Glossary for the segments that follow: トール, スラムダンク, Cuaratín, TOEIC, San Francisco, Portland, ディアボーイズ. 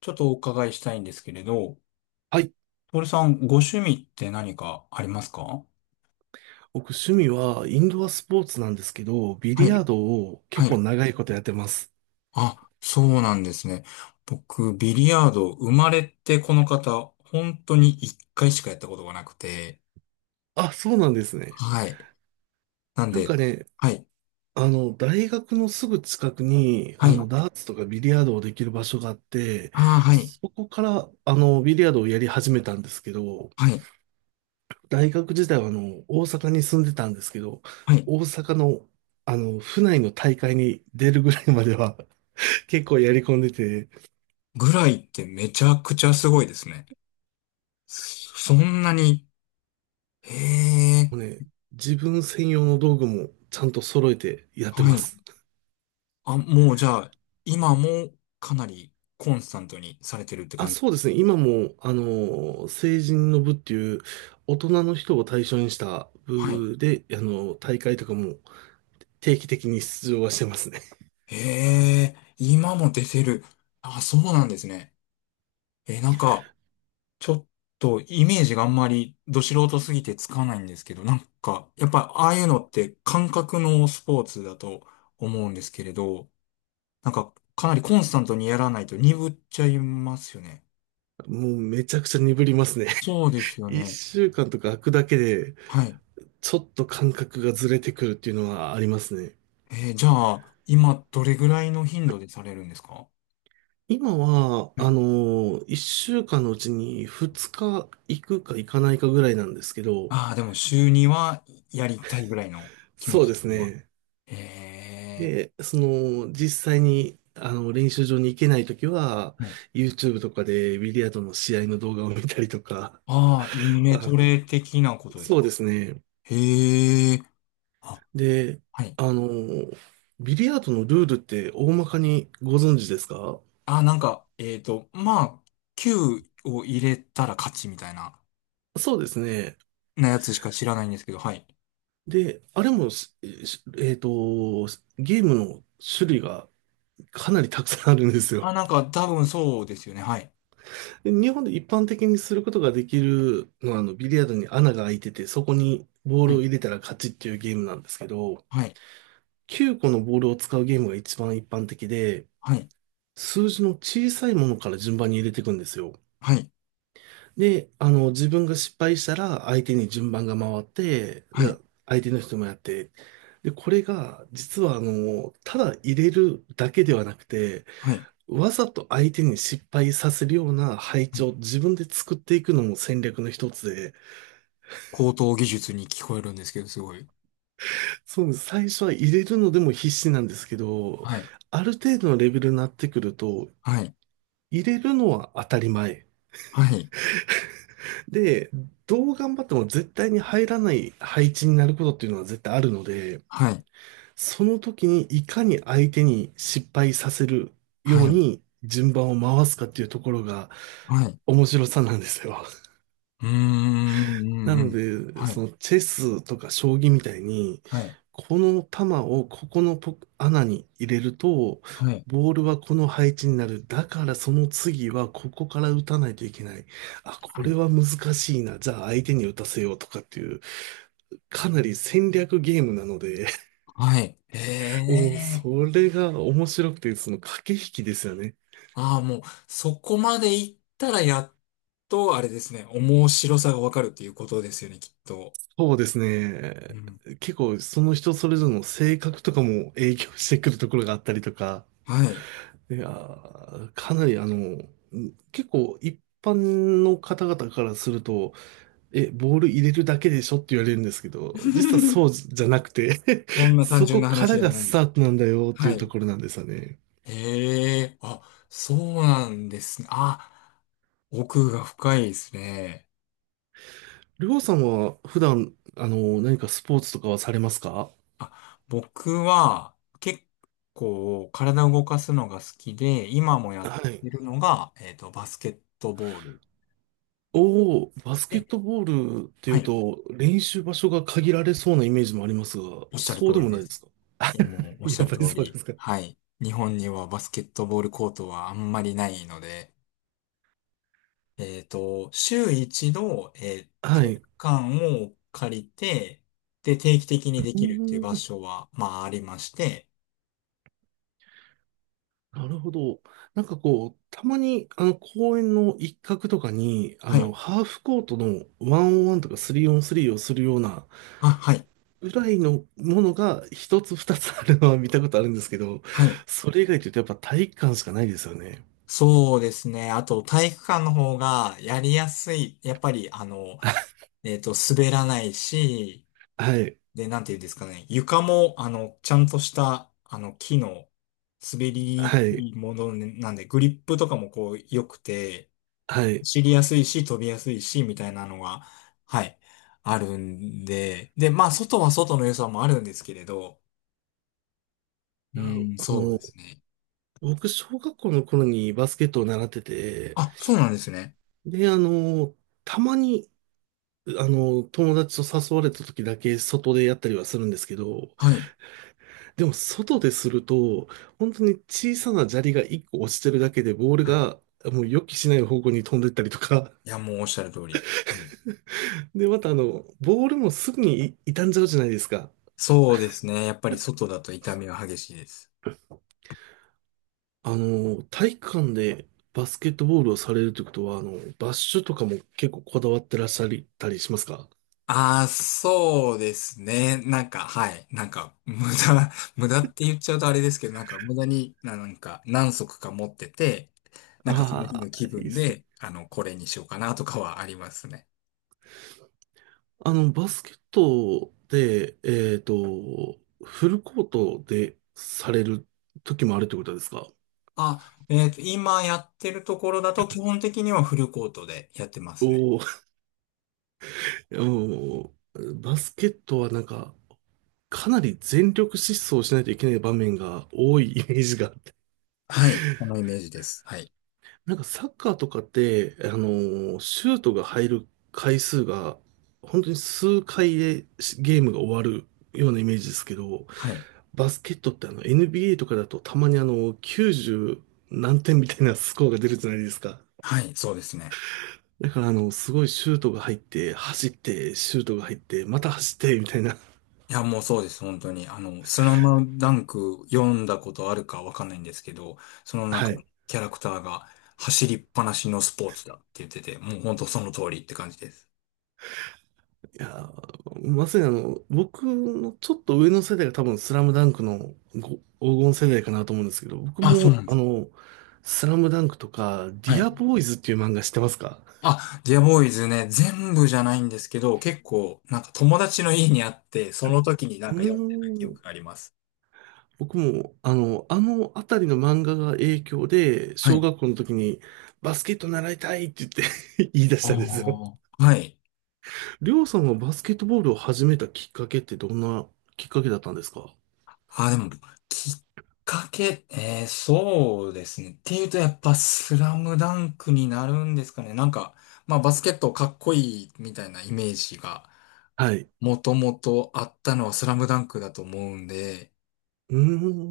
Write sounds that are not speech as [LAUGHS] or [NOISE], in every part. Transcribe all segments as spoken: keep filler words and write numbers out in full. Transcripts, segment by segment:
ちょっとお伺いしたいんですけれど、はい。トールさん、ご趣味って何かありますか？僕、趣味はインドアスポーツなんですけど、ビはリヤい。ードをは結構い。長いことやってます。あ、そうなんですね。僕、ビリヤード、生まれてこの方、本当に一回しかやったことがなくて、あ、そうなんですね。はい。なんなんで、かね、はい。あの、大学のすぐ近くに、はあい。あの、ダーツとかビリヤードをできる場所があって、あ、はい。そこから、あの、ビリヤードをやり始めたんですけど、はい。大学時代は、あの、大阪に住んでたんですけど、はい。大阪の、あの、府内の大会に出るぐらいまでは結構やり込んでて、ぐらいってめちゃくちゃすごいですね。そそんなに、へえ、もうね、自分専用の道具もちゃんと揃えてやっはてまい。す。あ、もうじゃあ、今もかなりコンスタントにされてるってあ、感じ？そうですね。今も、あの、成人の部っていう、大人の人を対象にしたはい。部で、あの、大会とかも定期的に出場はしてますね。へえ、今も出てる？あ、そうなんですね。え、なんか、ちょっとイメージがあんまりど素人すぎてつかないんですけど、なんか、やっぱああいうのって感覚のスポーツだと思うんですけれど、なんか、かなりコンスタントにやらないと鈍っちゃいますよね。もうめちゃくちゃ鈍りますね。そうです [LAUGHS] よ一ね。週間とか空くだけで、はい。ちょっと感覚がずれてくるっていうのはありますね。えーじゃあ、今どれぐらいの頻度でされるんですか？今は、はあい。の、一週間のうちにふつか行くか行かないかぐらいなんですけど、ああ、でも週にはやりたいぐらいの気持そうちで的すには。ね。ええ。で、その、実際に、あの、練習場に行けないときは、はい。 YouTube とかでビリヤードの試合の動画を見たりとか、ああ、イ [LAUGHS] あメトレの、的なことですそうでか。すね。へえ。あ、で、はい。あの、ビリヤードのルールって大まかにご存知ですか？あ、なんか、えっと、まあ、きゅうを入れたら勝ちみたいな、そうですね。なやつしか知らないんですけど、はい。で、あれもし、しえっと、ゲームの種類がかなりたくさんあるんですあ、よ。なんか、多分そうですよね。はい。で、日本で一般的にすることができるのは、あの、ビリヤードに穴が開いてて、そこにボーはルをい。入れたら勝ちっていうゲームなんですけど、はい。きゅうこのボールを使うゲームが一番一般的で、はい。数字の小さいものから順番に入れていくんですよ。はい。で、あの、自分が失敗したら相手に順番が回って、はじゃい。あ相手の人もやって。で、これが実はあの、ただ入れるだけではなくて、はい。わざと相手に失敗させるような配は置い。を自分で作っていくのも戦略の一つで、高等技術に聞こえるんですけど、すごい。そう、最初は入れるのでも必死なんですけど、はい。ある程度のレベルになってくると、はい。入れるのは当たり前。はい。で、どう頑張っても絶対に入らない配置になることっていうのは絶対あるので、はい。その時にいかに相手に失敗させるようはい。に順番を回すかっていうところがはい。面白さなんですよ。うーん。うなんうのん。で、はそい。のチェスとか将棋みたいに、はい。この玉をここのポ穴に入れると、はい。ボールはこの配置になる。だからその次はここから打たないといけない。あ、こはれい。は難しいな。じゃあ相手に打たせようとかっていう、かなり戦略ゲームなので、はい。へ [LAUGHS] もうえ。それが面白くて、その駆け引きですよね。ああ、もう、そこまで行ったらやっと、あれですね、面白さがわかるっていうことですよね、きっと。そうですうね。ん。結構その人それぞれの性格とかも影響してくるところがあったりとか、はい。いやー、かなりあの、ん結構一般の方々からすると、え、ボール入れるだけでしょって言われるんですけど、実はそ [LAUGHS] うじゃなくて そん [LAUGHS] な単そ純こなか話らじゃがなスい。タートなんだよってはいうとい。ころなんですよね。へえ、あ、そうなんですね。あ、奥が深いですね。りょうさんは普段、あの、何かスポーツとかはされますか？あ、僕は結構体を動かすのが好きで、今もやっはい。てるのが、えっと、バスケットボールおお、バスケで、ットボールっていはうい。と、練習場所が限られそうなイメージもありますが、おっしゃるそ通うでりもなでいですす。か？もうおっしゃやっるぱ通りそうでり。すか。はい。日本にはバスケットボールコートはあんまりないので、えっと、週一度、えーは体い。育う館を借りて、で、定期的にでーきるっていう場ん、所は、まあ、ありまして、なるほど。なんかこう、たまに、あの、公園の一角とかに、あはの、い。ハーフコートのワンオンワンとかスリーオンスリーをするような、あ、はい。ぐらいのものが一つ二つあるのは見たことあるんですけど、はい。それ以外というとやっぱ体育館しかないですよね。そうですね。あと、体育館の方がやりやすい。やっぱり、あの、えっと、滑らないし、はい、で、なんていうんですかね。床も、あの、ちゃんとした、あの、木の滑りにはくい、いものなんで、グリップとかもこう、良くて、はい。い走りやすいし、飛びやすいし、みたいなのが、はい、あるんで、で、まあ、外は外の良さもあるんですけれど、うや、ん、あそうでの、すね。僕、小学校の頃にバスケットを習ってて、あ、そうなんですね。で、あの、たまに、あの、友達と誘われた時だけ外でやったりはするんですけど、はい。でも外ですると、本当に小さな砂利がいっこ落ちてるだけで、ボールはい。がもう予期しない方向に飛んでったりとか。いや、もうおっしゃる通り。[LAUGHS] で、またあの、ボールもすぐにい傷んじゃうじゃないですか。そうですね。やっぱり外だと痛みは激しいです。あの、体育館でバスケットボールをされるということは、あの、バッシュとかも結構こだわってらっしゃったりしますか？ああ、そうですね。なんか、はい。なんか、[LAUGHS] 無駄、無駄って言っちゃうとあれですけど、なんか、無駄に、ななんか、何足か持ってて、なんか、その日あのあ気ー、いいで分すね。で、あの、これにしようかなとかはありますね。あの、バスケットで、えっと、フルコートでされる時もあるということですか？あ、えっと、今やってるところだと、基本的にはフルコートでやってますね。お、もう、バスケットはなんか、かなり全力疾走しないといけない場面が多い [LAUGHS] イメージがあって。はい。そのイメージです。はい。なんかサッカーとかって、あのシュートが入る回数が、本当に数回でゲームが終わるようなイメージですけど、はい。バスケットって、あの、 エヌビーエー とかだとたまにあのきゅうじゅう何点みたいなスコアが出るじゃないですか。はい、そうですね。だからあの、すごいシュートが入って、走って、シュートが入って、また走って、みたいな。いや、もうそうです、本当に。あの、スラムダンク読んだことあるかわかんないんですけど、そのは中のい。キャラクターが走りっぱなしのスポーツだって言ってて、もう本当その通りって感じです。いやー、まさにあの、僕のちょっと上の世代が多分スラムダンクのご黄金世代かなと思うんですけど、僕あ、そうもなんであす。の、スラムダンクとか、デはィい。アボーイズっていう漫画知ってますか？あ、ディアボーイズね、全部じゃないんですけど、結構、なんか友達の家にあって、その時になうんか読んでた記ーん、憶があります。僕もあの、あのあたりの漫画が影響で、は小い。学校の時にバスケット習いたいって言って [LAUGHS] 言い出しあたんですよ。あ。はい。りょうさんはバスケットボールを始めたきっかけってどんなきっかけだったんですか？あ、でも、きっかけ、えー、そうですね。っていうと、やっぱ、スラムダンクになるんですかね。なんか、まあ、バスケットかっこいいみたいなイメージが、はい。もともとあったのはスラムダンクだと思うんで、う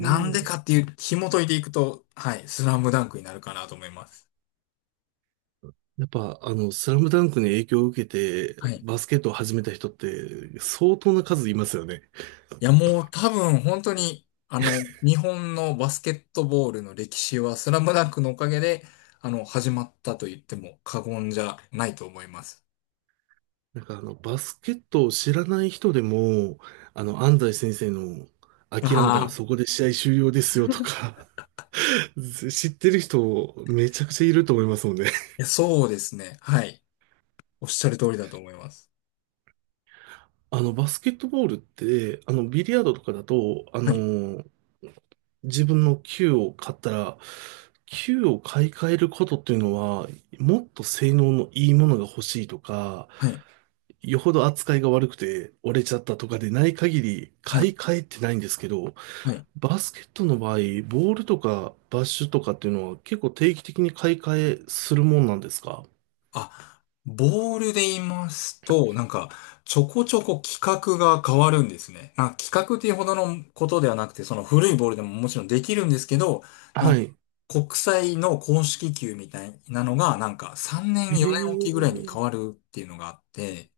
なんでん。かっていう、紐解いていくと、はい、スラムダンクになるかなと思います。やっぱ、あの、スラムダンクに影響を受けて、はい。バスケットを始めた人って、相当な数いますよね。いや、もう多分、本当に、あの、日本のバスケットボールの歴史は、スラムダンクのおかげで、あの、始まったと言っても過言じゃないと思います。なんか、あの、バスケットを知らない人でも、あの、安西先生の、諦めたらああ、そこで試合終了ですよとか、[LAUGHS] 知ってる人、めちゃくちゃいると思いますもんね。いや、そうですね。はい。おっしゃる通りだと思います。あの、バスケットボールって、あの、ビリヤードとかだと、あはい。の、自分の球を買ったら、球を買い替えることっていうのは、もっと性能のいいものが欲しいとか、はい。よほど扱いが悪くて折れちゃったとかでない限り、は買いい。替えってないんですけど、はい。バスケットの場合、ボールとかバッシュとかっていうのは結構定期的に買い替えするもんなんですか？あ、ボールで言いますと、なんか、ちょこちょこ企画が変わるんですね。あ、企画っていうほどのことではなくて、その古いボールでももちろんできるんですけど、なんはか、い。国際の公式球みたいなのが、なんか、さんねん、よねんおきぐえらいに変わえ、るっていうのがあって、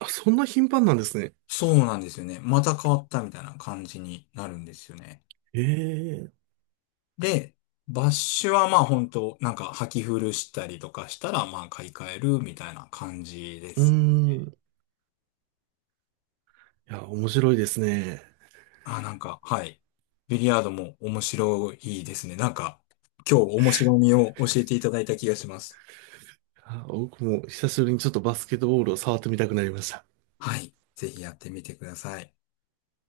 あ、そんな頻繁なんですね。そうなんですよね。また変わったみたいな感じになるんですよね。ええ、で、バッシュはまあ本当なんか履き古したりとかしたらまあ買い替えるみたいな感じでうーす。ん。いや、面白いですね。あ、なんか、はい。ビリヤードも面白いですね。なんか、今日面白みを教えていただいた気がします。あ、僕も久しぶりにちょっとバスケットボールを触ってみたくなりました。はい。ぜひやってみてください。